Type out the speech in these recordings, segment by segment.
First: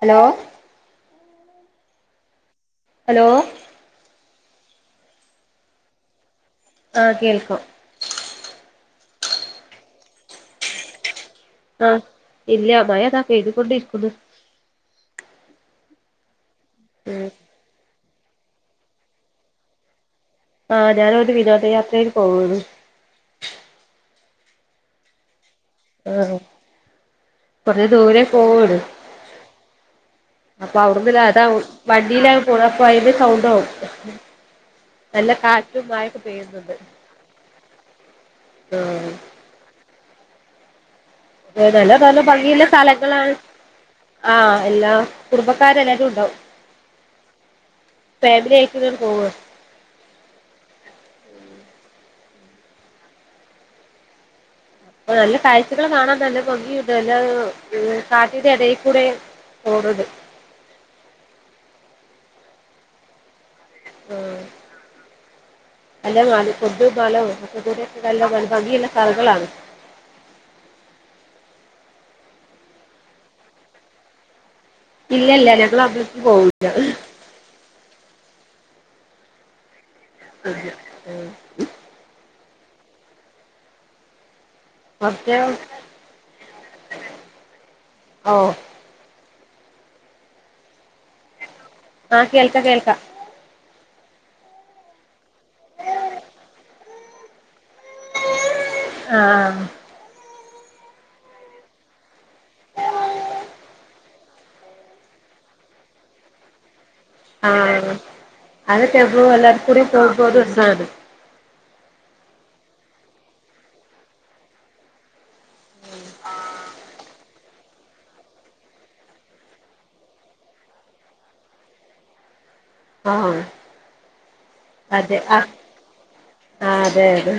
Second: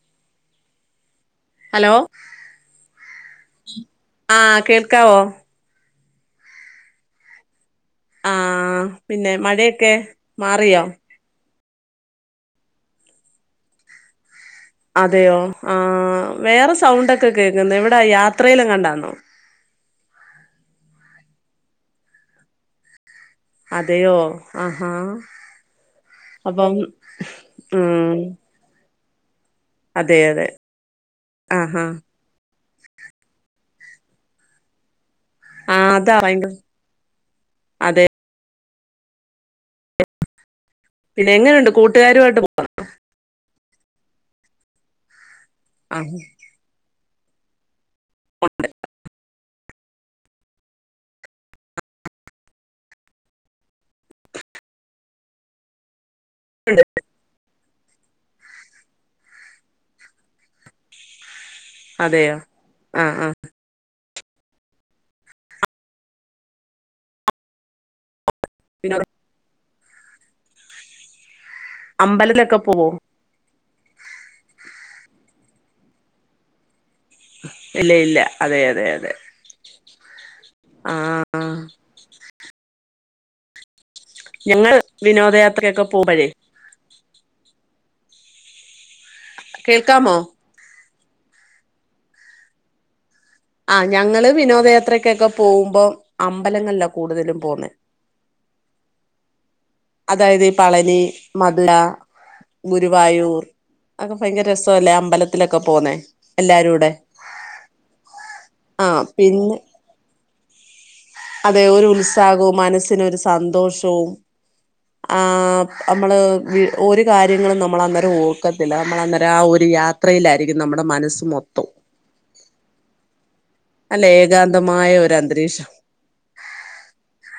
Hello hello hello ആഹ കേൾക്കാവോ ആഹകേൾക്ക ആ പിന്നെ മഴയൊക്കെ മാറിയോ ആഹ് ഇല്ല മഴ ഇതാ പെയ്തുണ്ടിരിക്കുന്നു അതെയോ ആ വേറെ ഉം സൗണ്ടൊക്കെ കേൾക്കുന്നത് എവിടെ എ യാത്രയിലും കണ്ടന്നു ആഹ ഞാന ഒരു വിനോദയാത്രയിൽ പോവു അതെയോ ആഹാ ആഹ് അപ്പം ഉ കൊറേ ദൂരെ പോവാണ് അപ്പൊ അവിടന്നില്ല അതാ ആഹാ വണ്ടിയില ള പ ബി സൗണ്ട ഉ നല്ല കാറ്റും ആഹ് അതാ മായക്കെ ഭയങ്കര പെയ്യുന്നുണ്ട് അതെ പിന്നെ അത എങ്ങനെയുണ്ട് നല്ല തോന്ന കൂട്ടുകാരുമായിട്ട് പോ ഭംഗിയില സ്ഥലങ്ങളാണ് ആഹ എല്ലാ കുടുംബക്കാരല്ലായിട്ടും ആഹ് ഉണ്ടാവും ഫാമിലി ആയിക്കു പോവ അപ്പ നല്ല കാഴ്ചകളെ കാണാൻ നല്ല ഉണ്ട് ഭംഗിയുണ്ട് നല്ല ഉ കാട്ടിന്റെ ഇടയിൽക്കൂടെ പോടത് അതെയോ ആ ആ ആ അല്ല മ ഫഡ് മളക്ക ദൂരൊക്കെല്ല ഭംഗിയുള്ള പിന്നെ കറകളാണ് അമ്പലത്തൊക്കെ പോവോ ഇല്ല ഇല്ല ഞങ്ങൾ അമ്പലത്തിൽ പോവൂല്ല ഇല്ല ഇല്ല അതെ അതെ അതെ അ ആഹ് ഉ ഞങ്ങൾ കുറച്ച് വിനോദയാത്രൊക്കെ പോപഴേ ഓ കേൾക്കാമോ ആകേൾക്ക കേൾക്ക ആ് ഞങ്ങള് വിനോദയാത്രക്കൊക്കെ പോകുമ്പോ അമ്പലങ്ങളിലൊക്കെ കൂടുതലും പോണ് ആ അതായത് ഈ പളനി മധുര ഗുരുവായൂർ ഒക്കെ ഭയങ്കര രസല്ലേ അമ്പലത്തിലൊക്കെ പോന്നേ എല്ലാരും കൂടെ ആ അതൊപോ എല്ലാർ പിന്നെ കൂടി പോകുമ്പോത് ഇതാണ് അതെ ഒരു ഉത്സാഹവും മനസ്സിനൊരു സന്തോഷവും ആ നമ്മള് ഒരു കാര്യങ്ങളും നമ്മൾ അന്നേരം ഓക്കത്തില്ല നമ്മള അന്നേരം ആ ഒരു യാത്രയിലായിരിക്കും നമ്മുടെ മനസ്സ് മൊത്തവും ആ ഗാന്തമായ ഒര് അന്തരീക്ഷം ആഹ് അതെ അതെ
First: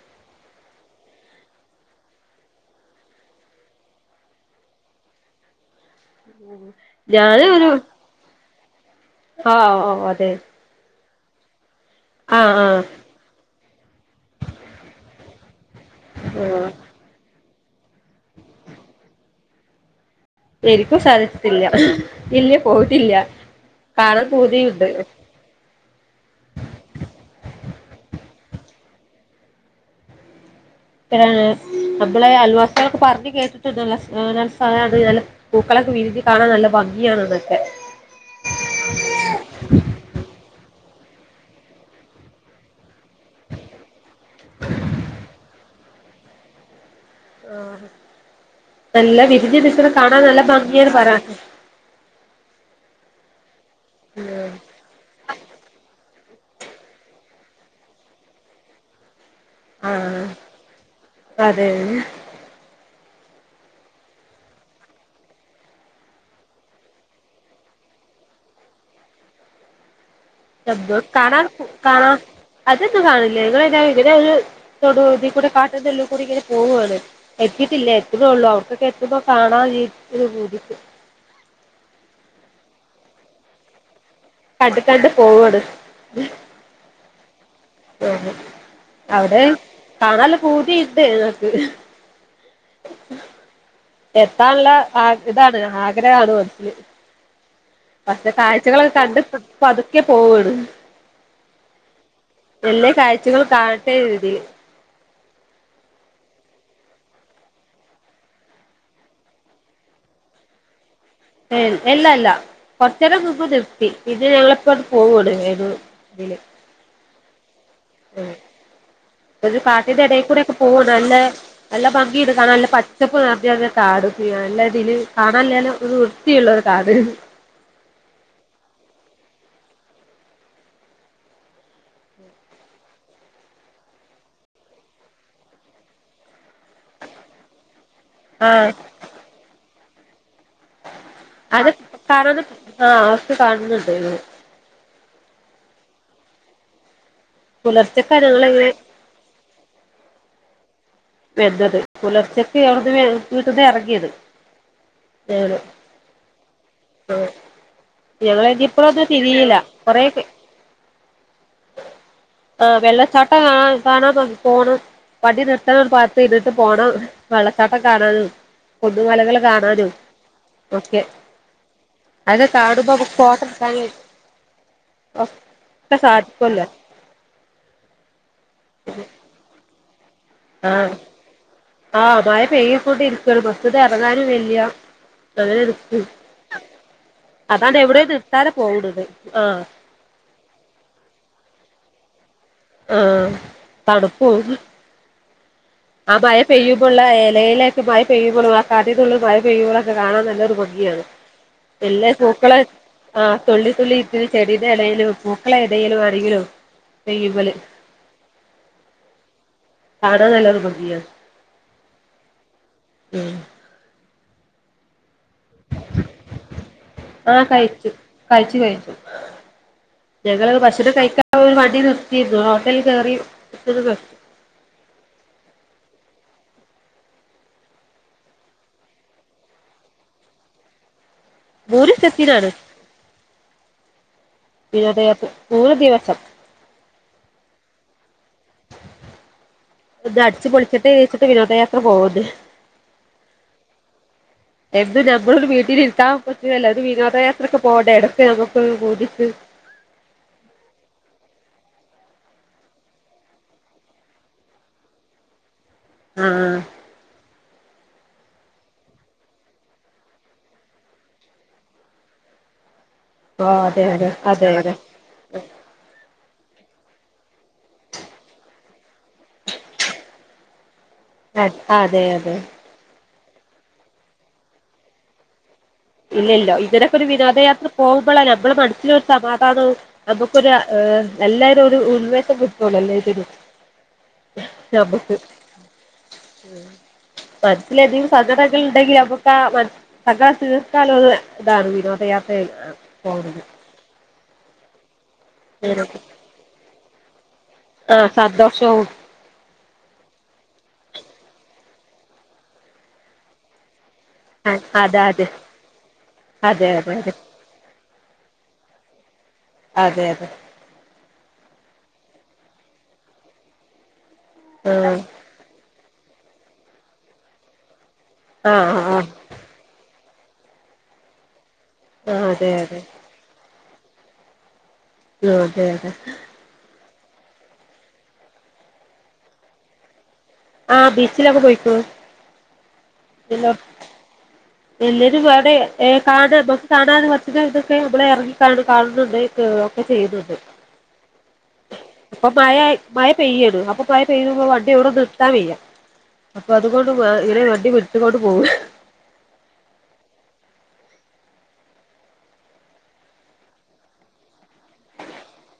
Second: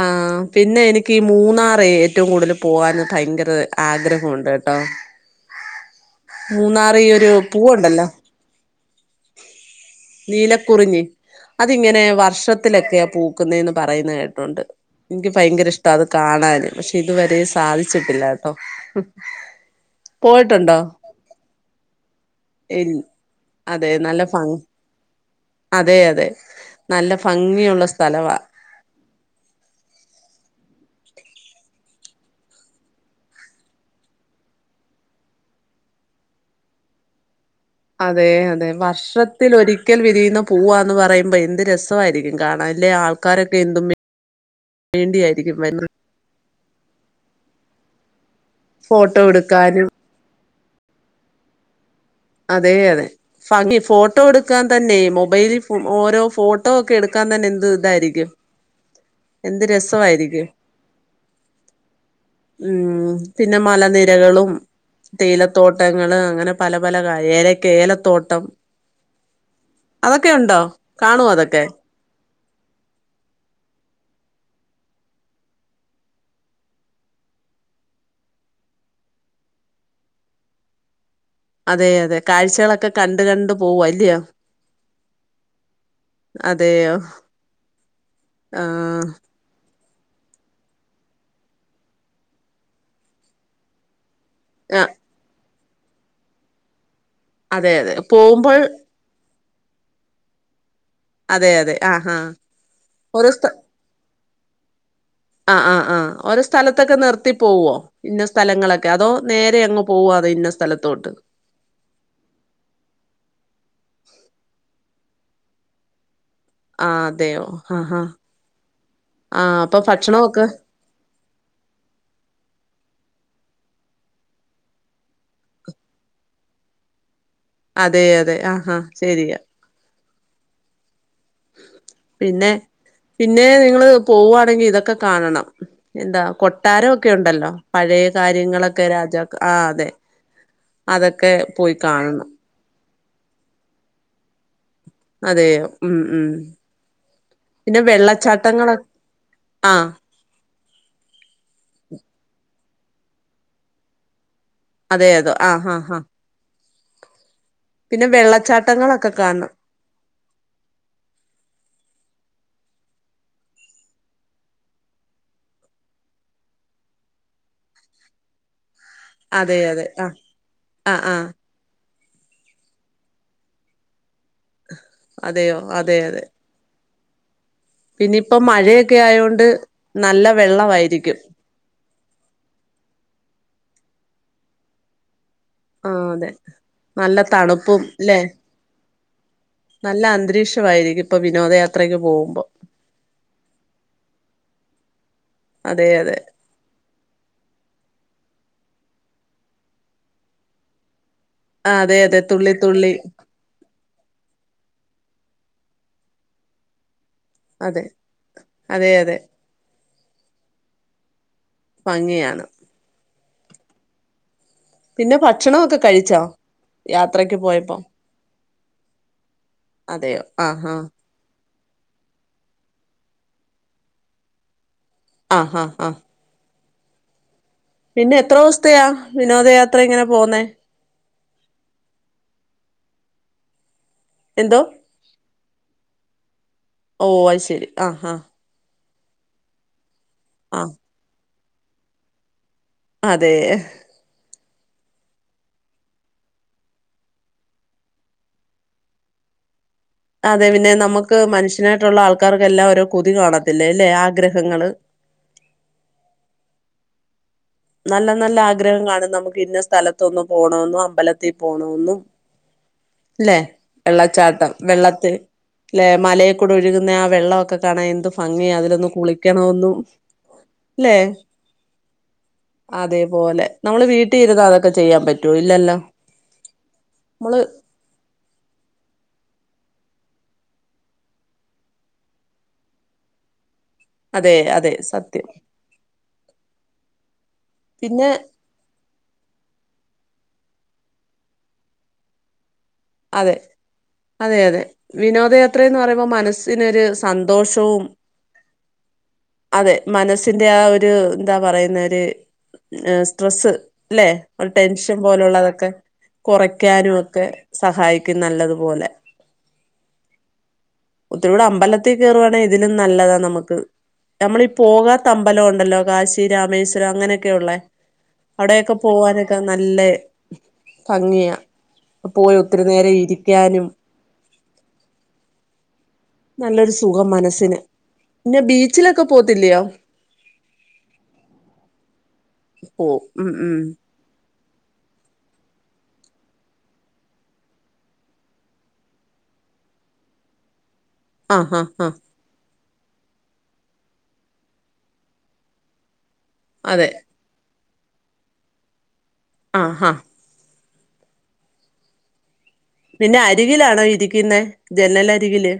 ആഹ് പിന്നെ എനിക്ക് ഈ മൂന്നാറെ ഏറ്റവും കൂടുതൽ പോവാൻ ഭയങ്കര ആഗ്രഹമുണ്ട് ട്ടോ മൂന്നാർ ഈ ഒരു പൂവുണ്ടല്ലോ ആഹ് ആഹ് നീലക്കുറിഞ്ഞി അതിങ്ങനെ ആഹ് ആഹ് വർഷത്തിലെക്കയാ പൂക്കുന്നെന്ന് പറയുന്ന കേട്ടുണ്ട് ന്ക്ക് ഭയങ്കര ഇഷ്ട്ടാന്ന് കാണാൻ ആഹ് പക്ഷെ ഇതുവരെ അധിച്ചിട്ടില്ല ട്ടോ ഹ്മ്മ് എനിക്കും സാധിച്ചിട്ടില്ല ഇല്ല ഇൽ പോയിട്ടില്ല അതെ നല്ല കാണാൻ ഭംഗ് പൂതിയുണ്ട് അതെ അതെ നല്ല ഭംഗിയുള്ള സ്ഥലവാ എഹ് നമ്മളെ അൽവാസെളൊക്കെ പറഞ്ഞ് കേട്ടിട്ട്ണ്ട് നല്ല നല്ല സലാണ് നല്ല പൂക്കള വിര്തി കാണാൻ നല്ല ഭംഗിയാണെന്ന് അതെ അതെ വർഷത്തിൽ ഒരിക്കൽ വിരിയുന്ന പൂവാന്ന് പറയുമ്പോ എന്ത് രസവായിരിക്കും കാണാൻല്ലേ ആൾക്കാരൊക്കെ എന്തും മി വേണ്ടിയായിരിക്കും വര്ന്ന്ത് അഹ് നല്ല ഫോട്ടോ വിരിഞ് എടുക്കാനും നിക്ണ കാണാൻ നല്ല ഭംഗിയാണ് പറ അതെ അതെ ഫങ്ങി ഫോട്ടോ എടുക്കാൻ തന്നെ മൊബൈലിൽ ഓരോ ഫോട്ടോക്കെ എടുക്കാൻ തന്നെ എന്ത് തായിരിക്കും എന്ത് ആഹ് രസവായിരിക്കും അതെ ഉം പിന്നെ മലനിരകളും തേലത്തോട്ടങ്ങള്അങ്ങനെ പല പല കാര്യ ഏലക്ക ഏലത്തോട്ടം [unintelligible] അതൊക്കെ ഉണ്ടോ ശബ്ധോം കാണുവോ കാണാൻ അതൊക്കെ കാ അതൊന്നും കാണല്ല്യ ങ്ങളെതെ ങ്ങനൊര് തൊടു ദി കൂടെ കാട്ടിന്റുല്ലുകൂടി ഇങ്ങനെ പോവാണ് ഏ കിട്ടില്ല എതുണൊള്ളൂ അവ്ട്ക്കൊക്കെ എത്തുമ്പോ കാണാനി കൊരു പുതിക് അതെ അതെ കാഴ്ചെളൊക്കെ കണ്ട് കണ്ട് പോവാ ല്യോ കണ്ട് കണ്ട് പോവാണ് അതെയോ അഹ് ആഹ് അവടെ കാണല്ല പുതി ണ്ട് ക് എത്താനുള്ള ആ ഹ് താണ് ആഗ്രഹാണ് മൻസിൽ അതെ അതെ പക്ഷേ പോകുമ്പോൾ കാഴ്ചകളൊ കണ്ട് പ പതുക്കെ പോവൊണ് അതെ അതെ ആഹ് ആഹ് എല്ലേ കാഴ്ചകൾ കാൺട്ടെ ര്തിൽ അഹ് അഹ് അഹ് ഓരോ സ്ഥലത്തൊക്കെ നിർത്തി പോവോ ഇന്ന സ്ഥലങ്ങളൊക്കെ അതോ നേരെ അങ്ങ് പോവാ ഇഞ്ഞ സ്ഥലത്തോട്ട് ഏഹ്മ് എല്ലല്ല കൊറച്ചേരനുമ്പ് നിർത്തി [inaudible] [unintelligible] പോവുട് ഏതോ ഇതിൽ അഹ് അതെയോ അ ഹഹ ഒരു കാട്ടിന്റെ ഇടയിൽ കൂടെൊക്കെ പോക നല്ല ഭംഗി ഇടുകണ നല്ല പ ചപ് നെർ [unintelligible] കാട് അല്ലതിൽ കാണാല്ലല്ലോ ഒരു വൃത്തിയുള്ള ഒരു കാട് അതെ അതെ അഹ് അഹ് ശരിയാ പിന്നെ പിന്നെ നിങ്ങള് പോവാണെങ്കി ഇതൊക്കെ കാണണം എന്താ കൊട്ടാരൊക്കേണ്ടല്ലോ പഴയ ആഹ് കാര്യങ്ങളൊക്കെ രാജാക്ക ആ അതെ അതൊക്കെ അത് പോയി കാണണം കാണാന് ആഹ് അവ്ക് കാണുന്ന്ഡെന്നു അതെ ഉം ഉം പിന്നെ പുലർച്ചക്കാ വെള്ളച്ചാട്ടങ്ങൾ ഞങ്ങളിങ്ങനെ അഹ് വെന്നത് പുലർച്ചക് അവ്ട്ന് വെ വീട്ട്ന്ന് ഏറങ്ങിയത് അതെ അതൊ അഹ് ഹ ഹ ഹ അഹ് [unintelligible] പോത് കാണണം തിരീല കൊറേക്കെ അഹ് വെള്ളച്ചാട്ടം കാ കാണാ പോണം വണ്ടി നിർ ട്ടാ പത്ത് ഇിഡിട്ട് പോണം വെള്ളച്ചാട്ടം കാണൻന്ന് കൊടു മലകൾ അതെ അതെ കാണാനും ആഹ് ഒക്കെ ആഹ് ആഹ് അത് താണുബ മുക്ക് ഫോട്ടോ എടുക്കാൻ ഒ അതെയോ ക്കെ സാധിക്കൊല്ലോ പിന്നിപ്പോ മഴക്കെ ആയോണ്ട് നല്ല ആഹ് വെള്ളവായിരിക്കും ആഹ് മഴ പെയ്യു കൊണ്ട് ഇരിക്കാണ് പോർത്ത്ക്ക് എറങ്ങാനും വയ്യ അങ്ങനെ നിക്കും ആഹ് അതെ നല്ല അതാണ്ട് തണുപ്പും എവിടെയും ല്ലേ നിർത്താതെ പോണത് നല്ല അന്തരീക്ഷവായിരിക്കും ഇപ്പൊ വിനോദയാത്രയ്ക്കെ പോവുമ്പോ ആഹ് തണുപ്പും. അതെ അതെ ആഹ് മഴ പെയ്യുമ്പോയുള്ള ഇലയില് ഒക്കെ മഴ. പെയ്യുമ്പോഴും ആഹ് കട്ടിക്കുള്ള മഴ പെയ്യുമ്പോൾ ഒക്കെ കാണാൻ നല്ലൊരു ഭംഗിയാണ്. ആഹ് അതെ എല്ലാ അതെ തുള്ളി പൂക്കളെ തുള്ളി ആഹ് തുള്ളി തുള്ളി. ഈ ചെടിയുടെ ഇടേലും പൂക്കളുടെ ഇടേലും ആണെങ്കിലും. പെയ്യുമ്പല് അതെ അതെ അതെ കാണാൻ നല്ലൊരു ഭംഗിയാ. ഭംഗിയാണ് ഉം പിന്നെ ഭക്ഷണമൊക്കെ കഴിച്ചോ, യാത്രക്ക് പോയപ്പോ? ഇത്തി കഴിച്ചു, അതെയോ ഞങ്ങള് ആഹ് ആഹ് ഭക്ഷണം കഴിക്കാൻ വ വണ്ടി നിർത്തിരുന്നു ഹോട്ടലിൽ കേറി ഇത്തിരി ഭക്ഷ ആഹ് ആഹ് ആഹ് പിന്നെ എത്ര ദിവസത്തെയാ വിനോദയാത്ര ഇങ്ങനെ പോവുന്നെ. മൂന്ന് ദിവസത്തിന് ആണ്, എന്തോ വിനോദയാത്ര. മൂന്ന് ദിവസം ഓ അത് ശരി ആഹ് ആഹ്. ഇത് അടിച്ച് ആഹ് പൊളിച്ചിട്ട് കഴിച്ചിട്ട് വിനോദയാത്ര പോവന്ന്. അതെ എന്നും ഞമ്മളൊരു വീട്ടിലിരിത്താൻ പറ്റൂവേല ഒരു വിനോദയാത്രക്ക് പോവണ്ടയാണ്, ഇടക്ക് നമുക്ക് ഒരു പൂതിക്ക്. ക്ക് അതെ പിന്നെ നമുക്ക് മനുഷ്യനായിട്ടുള്ള ആൾക്കാർക്ക് എല്ലാം ഓരോ കൊതി കാണത്തില്ലേ, അല്ലെ ആഗ്രഹങ്ങൾ. ആഹ് നല്ല നല്ല ആഗ്രഹം കാണും, നമുക്ക് ഇന്ന സ്ഥലത്തൊന്ന് പോണന്നും, അമ്പലത്തിൽ പോണന്നും. ഇല്ലേ ഓ അതെ അതെ വെള്ളച്ചാട്ടം അതെ അതെ വെള്ളത്തിൽ ഇല്ലെ മല. കൂടെ ഒഴുകുന്ന ആ വെള്ളോക്കെ കാണാൻ എന്ത് ഭംഗിയ അതിലൊന്ന് കുളിക്കണൊന്നും അഹ് അതെ അതെ പോലെ നമ്മള് വീട്ടി ഇരുന്ന അതൊക്കെ ചെയ്യാൻ പറ്റോ ഇല്ലല്ലോ ഇല്ലല്ലോ ഇതിനൊക്കെ ഒരു നമ്മള് വിനോദയാത്ര പോ മ്പള ഞമ്മള മനസ്സിലൊരു സമാധാനോം നമുക്കൊര എല്ലാരും ഒരു ഉൻമേഷം കിട്ടുള്ളൂ ല്ലെ ശരിയാ അതെ അതെ സത്യം ഉം മനസ്സിലെന്തെലും പിന്നെ സങ്കടങ്ങൾ ഇണ്ടെങ്കിൽ നമുക്ക ആ മന് [unintelligible] തീർക്കാലോള്ള ഇതാണ് വിനോദയാത്രയി അതെ പോണത് അതെ അതെ വിനോദയാത്രന്ന് പറയുമ്പോ മനസ്സിനൊരു സന്തോഷോം ആഹ് സന്തോഷവും അതെ മനസ്സിന്റെ ആ ഒ ര് എന്താ പറയുന്ന ഒരു സ്ട്രെസ് ഇല്ലെ ഒരു ടെൻഷൻ അതെ അതെ പോലുള്ളതൊക്കെ അതെ അതെ അതെ കൊറയ്ക്കാനുംഒക്കെ സഹായിക്കും നല്ലതുപോലെ അതെ അതെ ഒത്തിരൂടെ അമ്പലത്തിൽ കേറുവാണെ ഇതിലും നല്ലതാ നമുക്ക് നമ്മളീ ആഹ് പോകാത്ത അമ്പലം ഉണ്ടല്ലോ കാശി രാമേശ്വരം അങ്ങനെയൊക്കെ ഉള്ള ആഹ് അവിടെക്കെ ആഹ് പോവാനൊക്കെ നല്ല ഭംഗിയാ ആഹ് പോയി അതെ ഒത്തിരി അതെ നേരം ഇരിക്കാനും ആഹ് അതെ അതെ നല്ലൊരു സുഖം മനസ്സിന് പിന്നെ ബീച്ചിലൊക്കെ പോത്തില്ലിയോ ആഹ് ബീച്ചിലൊക്കെ പോയിക്കോ പോവും ഉം ഉം എല്ലാരും അവിടെ ഏഹ് കാണാൻ നമുക്ക് കാണാൻ കുറച്ച് ഇതൊക്കെ നമ്മള് ഇറങ്ങി കാണു കാണുന്നുണ്ട് കേ ഇതൊക്കെ ചെയ്തത് ആഹ് ഹാ ആഹ് മഴ പെയ്യടും അപ്പൊ മഴ പെയ്യുമ്പം വണ്ടിയ എവിടൊന്ന് നിർത്താൻ വയ്യ അപ്പൊ അതുകൊണ്ട് അതെ ഇങ്ങനെ വണ്ടി പിടിച്ചുകൊണ്ട് പോവും ആഹ് ഹാ പിന്നെ അരികിലാണോ ഇരിക്കുന്ന ജനല് അരികില്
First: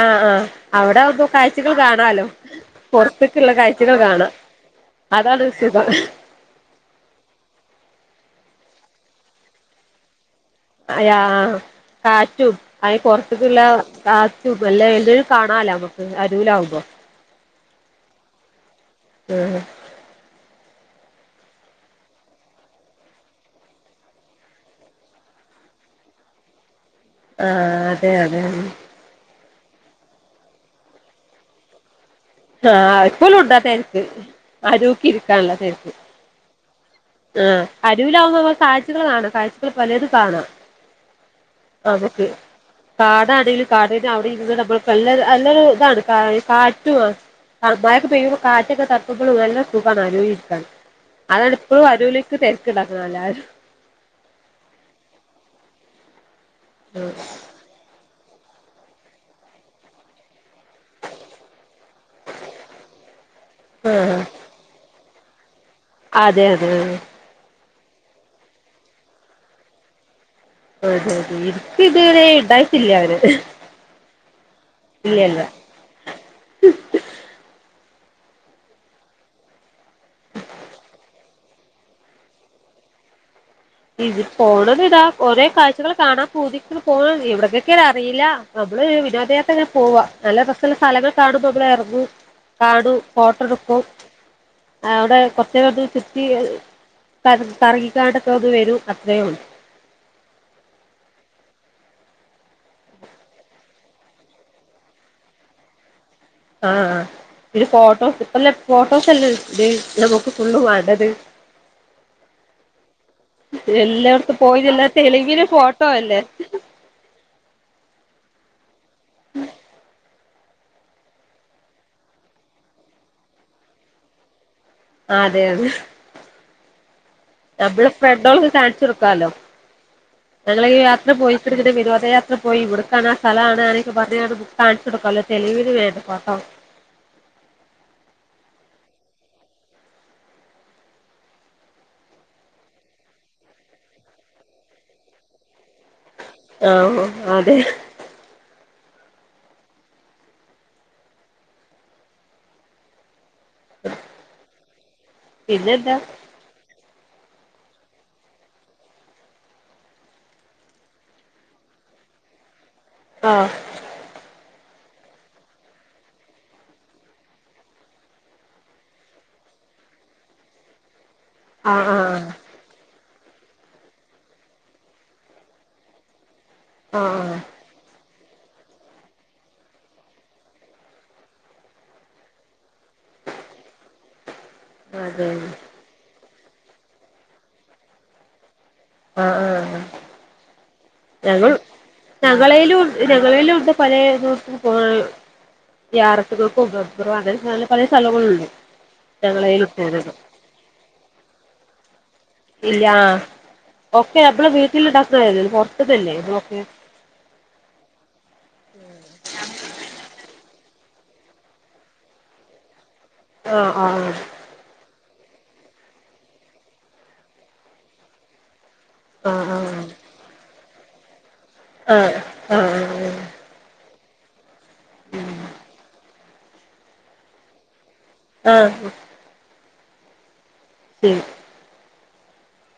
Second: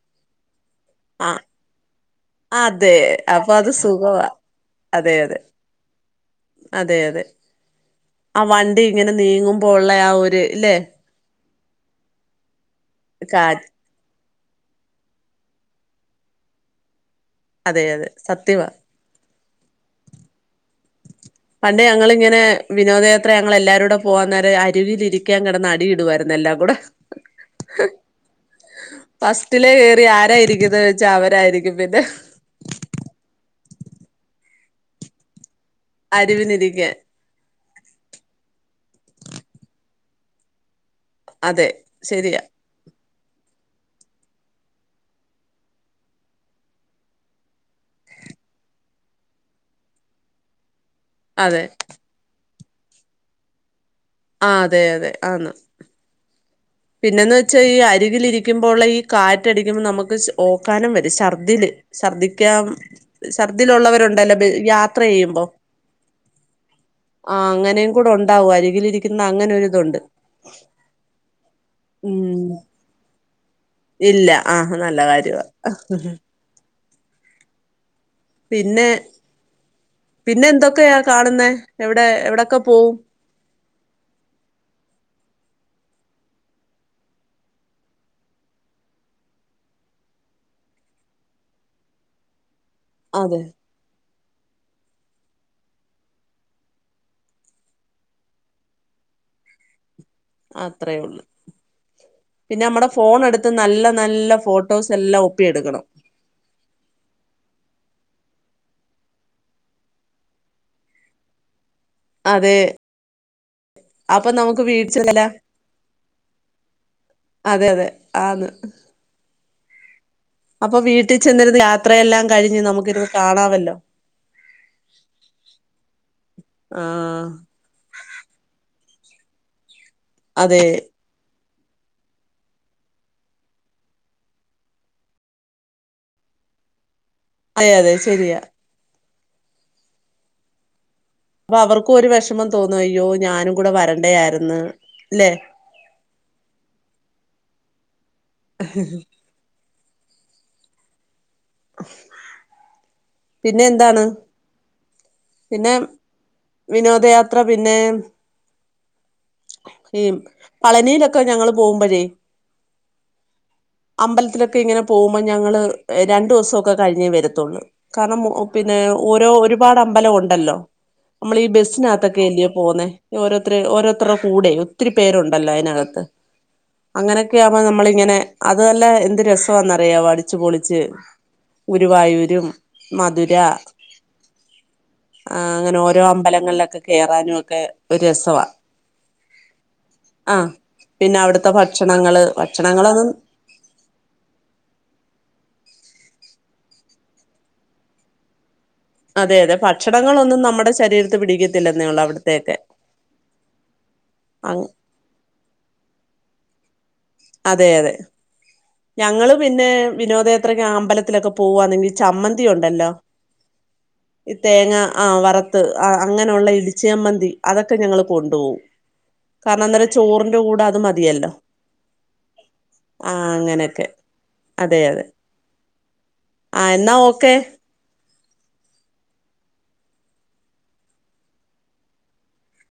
ആഹ് ആഹ് അവിടെ ആവുമ്പോൾ കാഴ്ചകൾ കാണാലോ അതെ പൊറത്തെക്കെയുള്ള അപ്പൊ അത് കാഴ്ചകൾ സുഖവാ കാണാം അതെ അതെ അതാണ് സുഖം ആഹ് വണ്ടി ഇങ്ങനെ നീങ്ങുമ്പോൾ ഉള്ള ആ ഒര് അയ ആഹാ കാറ്റും അയി പൊറത്തിക്കുള്ള കാറ്റ് ആ കാ റ്റും എല്ലാം ഒരു കാണാല്ലോ നമ്മക്ക് അരുവില് ആവുമ്പം അതെ അതെ സത്യവാ ഉം പണ്ട് ഞങ്ങളിങ്ങനെ വിനോദയാത്ര ഞങ്ങൾ എല്ലാരൂടെ പോവാന്നേരം അരുവിലിരിക്കാൻ കിടന്ന് അടിയിടുവായിരുന്ന് എല്ലാം കൂടെ ആഹ് അതെ അതെ ഉം ഫസ്റ്റിലേ കേറി ആരായിരിക്കുന്നേന്ന് വെച്ചാൽ അവരായിരിക്കും പിന്നെ അരുവിക്ക് ഇരിക്കാനുള്ളത് അരുവിനിരിക്കാൻ അരുവിലാവുമ്പം അപ്പം കാഴ്ചകള് കാണാം കാഴ്ചകള് പലതും കാണാം അതെ ശരിയാ കാടാണേലും കാടിന്റെ അവിടെ ഇരുന്ന് നമ്മൾക്ക് നല്ലൊരു നല്ലൊരു ഇതാണ് ഈ കാറ്റു ആഹ് മഴയൊക്കെ പെയ്യുമ്പോ കാറ്റൊക്കെ തട്ടുമ്പളും നല്ല സുഖമാണ് അരുവി ഇരിക്കാന് അതാണ് അതെ ഇപ്പോഴും അരൂലേക്ക് തിരക്ക് ഉണ്ടാക്കുന്നെ എല്ലാരും ആ അതെ അതെ ആന്ന് പിന്നെന്ന് വെച്ചാ ഈ അരികിലിരിക്കുമ്പോള്ള ഈ കാറ്റടിക്കുമ്പം നമുക്ക് ശാ ഓക്കാനം വരും ഛർദ്ദില് ഛർദ്ദിക്കാം ആഹ് ഛർദിലുള്ളവരുണ്ടല്ലോ യാത്ര ചെയ്യും അതെ അതെ അതെ കൂടുണ്ടാവും അരികിലിരിക്കുന്ന അങ്ങനെ ഒരിതുണ്ട് അതെ അതെ എനിക്ക് ഇതുവരെ ഉം ഉണ്ടായിട്ടില്ല ഒരിത് ഇല്ല ആഹ് നല്ല കാര്യമാ പിന്നെ പിന്നെ എന്തൊക്കെയാ കാണുന്നെ എവിടെ എവിടൊക്കെ പോവും ഇത് പോണത്ഇതാ ഒരേ കാഴ്ചകൾ കാണാൻ [unintelligible] ഇവിടക്കൊക്കെആന്ന് അറിയില്ല നമ്മള് വിനോദയാത്രക്കാ പോവാ നല്ല രസുള്ള സ്ഥലങ്ങൾ കാണുമ്പോൾ നമ്മള് ഇറങ്ങും കാണും ഫോട്ടോ അതെ എടുക്കും അവിടെ കൊറച്ച് നേരമൊന്നു ചുറ്റി കറ കറങ്ങിക്കാണ്ട് ണ്ട് ഒന്ന് വരും അത്രയുള്ളു അത്രേ ഉള്ളു പിന്നെ നമ്മടെ ഫോൺ എടുത്ത് നല്ല നല്ല ഫോട്ടോസ് എല്ലാം ഒപ്പി എടുക്കണം ആ ആ ഇത് ഫോട്ടോസ് അല്ലേ ഫോട്ടോസല്ലേ ഇത് നമുക്ക് ഫുള്ള് വേണ്ടത് അതെ അപ്പൊ എല്ലായിടത്തും നമുക്ക് പോയിന്നുള്ള വീട്ടിൽ തെളിവില് ഫോട്ടോ അല്ലേ അതെ അതെ ആന്ന്. [inaudible] അപ്പൊ വീട്ടിൽ ചെന്നിരുന്ന് യാത്രയെല്ലാം കഴിഞ്ഞ് നമുക്കിരുന്ന് കാണാമല്ലോ, അതെ അതെ ആഹ് നമ്മള ഫ്രഡോ കാണി [unintelligible] അതെ ഞങ്ങള യാത്ര പോയി. [unintelligible] വിനോനയാത്രപോയിഇവിടുക്കാആ സ്ഥലമാണ്ക്ക് പറ കാണിച്ചുടുക്കല്ലോ തെളവിന് വേണ്ട കേട്ടോ [inaudible] അതെ അതെ ശെരിയ അപ്പ അവർക്കും ഒരു വിഷമം തോന്നു അയ്യോ ഞാനും കൂടെ വരണ്ടേ ആയിരുന്നു. ല്ലെ ആ അതെ [unintelligible] [inaudible] പിന്നെ എന്താണ്? പിന്നെ പിന്നെന്താ വിനോ ദയാത്ര പിന്നെ? പളനിയിലൊക്കെ ഞങ്ങൾ പോകുമ്പോഴേ ആഹ് അമ്പലത്തിലൊക്കെ ഇങ്ങനെ പോകുമ്പോ ഞങ്ങള് രണ്ടു ദിവസം ഒക്കെ കഴിഞ്ഞേ വരത്തുള്ളൂ കാരണം. പിന്നെ ഓരോ ഒരുപാട് അമ്പലം ഉണ്ടല്ലോ, നമ്മൾ ഈ ആഹ് ആഹ് ബസ്സിനകത്തൊക്കെ അല്ലയോ പോന്നേ. ഓരോത്തർ ഓരോത്തർടെ കൂടെ ഒത്തിരി പേരുണ്ടല്ലോ അതിനകത്ത്, ആഹ് ആഹ് അങ്ങനെയൊക്കെആവുമ്പോനമ്മളിങ്ങനെ അതെല്ല എന്ത് രസമാന്നറിയാവോ. അടിച്ചു പൊളിച്ച്. ഗുരുവായൂരും മധുര അതെ ആ അങ്ങനെ ഓരോ അമ്പലം. [unintelligible] കേയറാനും ഒക്കെ ഒരു രസമാ ആ ആ ആ പിന്നെ അവിടുത്തെ ഭക്ഷണം? ഞങ്ങളലും ഞങ്ങളിലും ഉണ്ട് പല ദൂ പോ യാറത്ത്ങ്ങക്ക് പോവഅങ്ങനെ പല സ്ഥലങ്ങളുണ്ട്. അതെ അതെ ഞങ്ങളേലും പോണത് ഭക്ഷണങ്ങളൊന്നും നമ്മുടെ ശരീരത്ത് പിടിക്കത്തില്ലെന്നേ ഉള്ളൂ അവിട ഇല്ല ആ ഓക്കെ നമ്മളെ വീട്ടിന് ഉണ്ടാക്കുന്നപുൊറതല്ലേ ഇത് ഓക്കെ. അതെ അതെ ഞങ്ങള് പിന്നെ വിനോദയാത്രയ്ക്ക്അമ്പലത്തിലൊക്കെ പോവുവാന്നെങ്കിൽ ചമ്മന്തി ഉണ്ടല്ലോ. ആഹ് ആഹ് ഈ തേങ്ങ ആ വ പുറത്ത് അങ്ങനെയുള്ള ഇടിച്ചേമ്മന്തി അതൊക്കെ ഞങ്ങള്ൾ കൊണ്ടപോകവും. ആഹ് കാരണം അന്നേരം ചോറിന്റെ കൂടെ അത് മതിയല്ലോ? ആ ആ ആ ആ അതെ അതെ. ആ എന്നാ ഓക്കെ ആ ഉം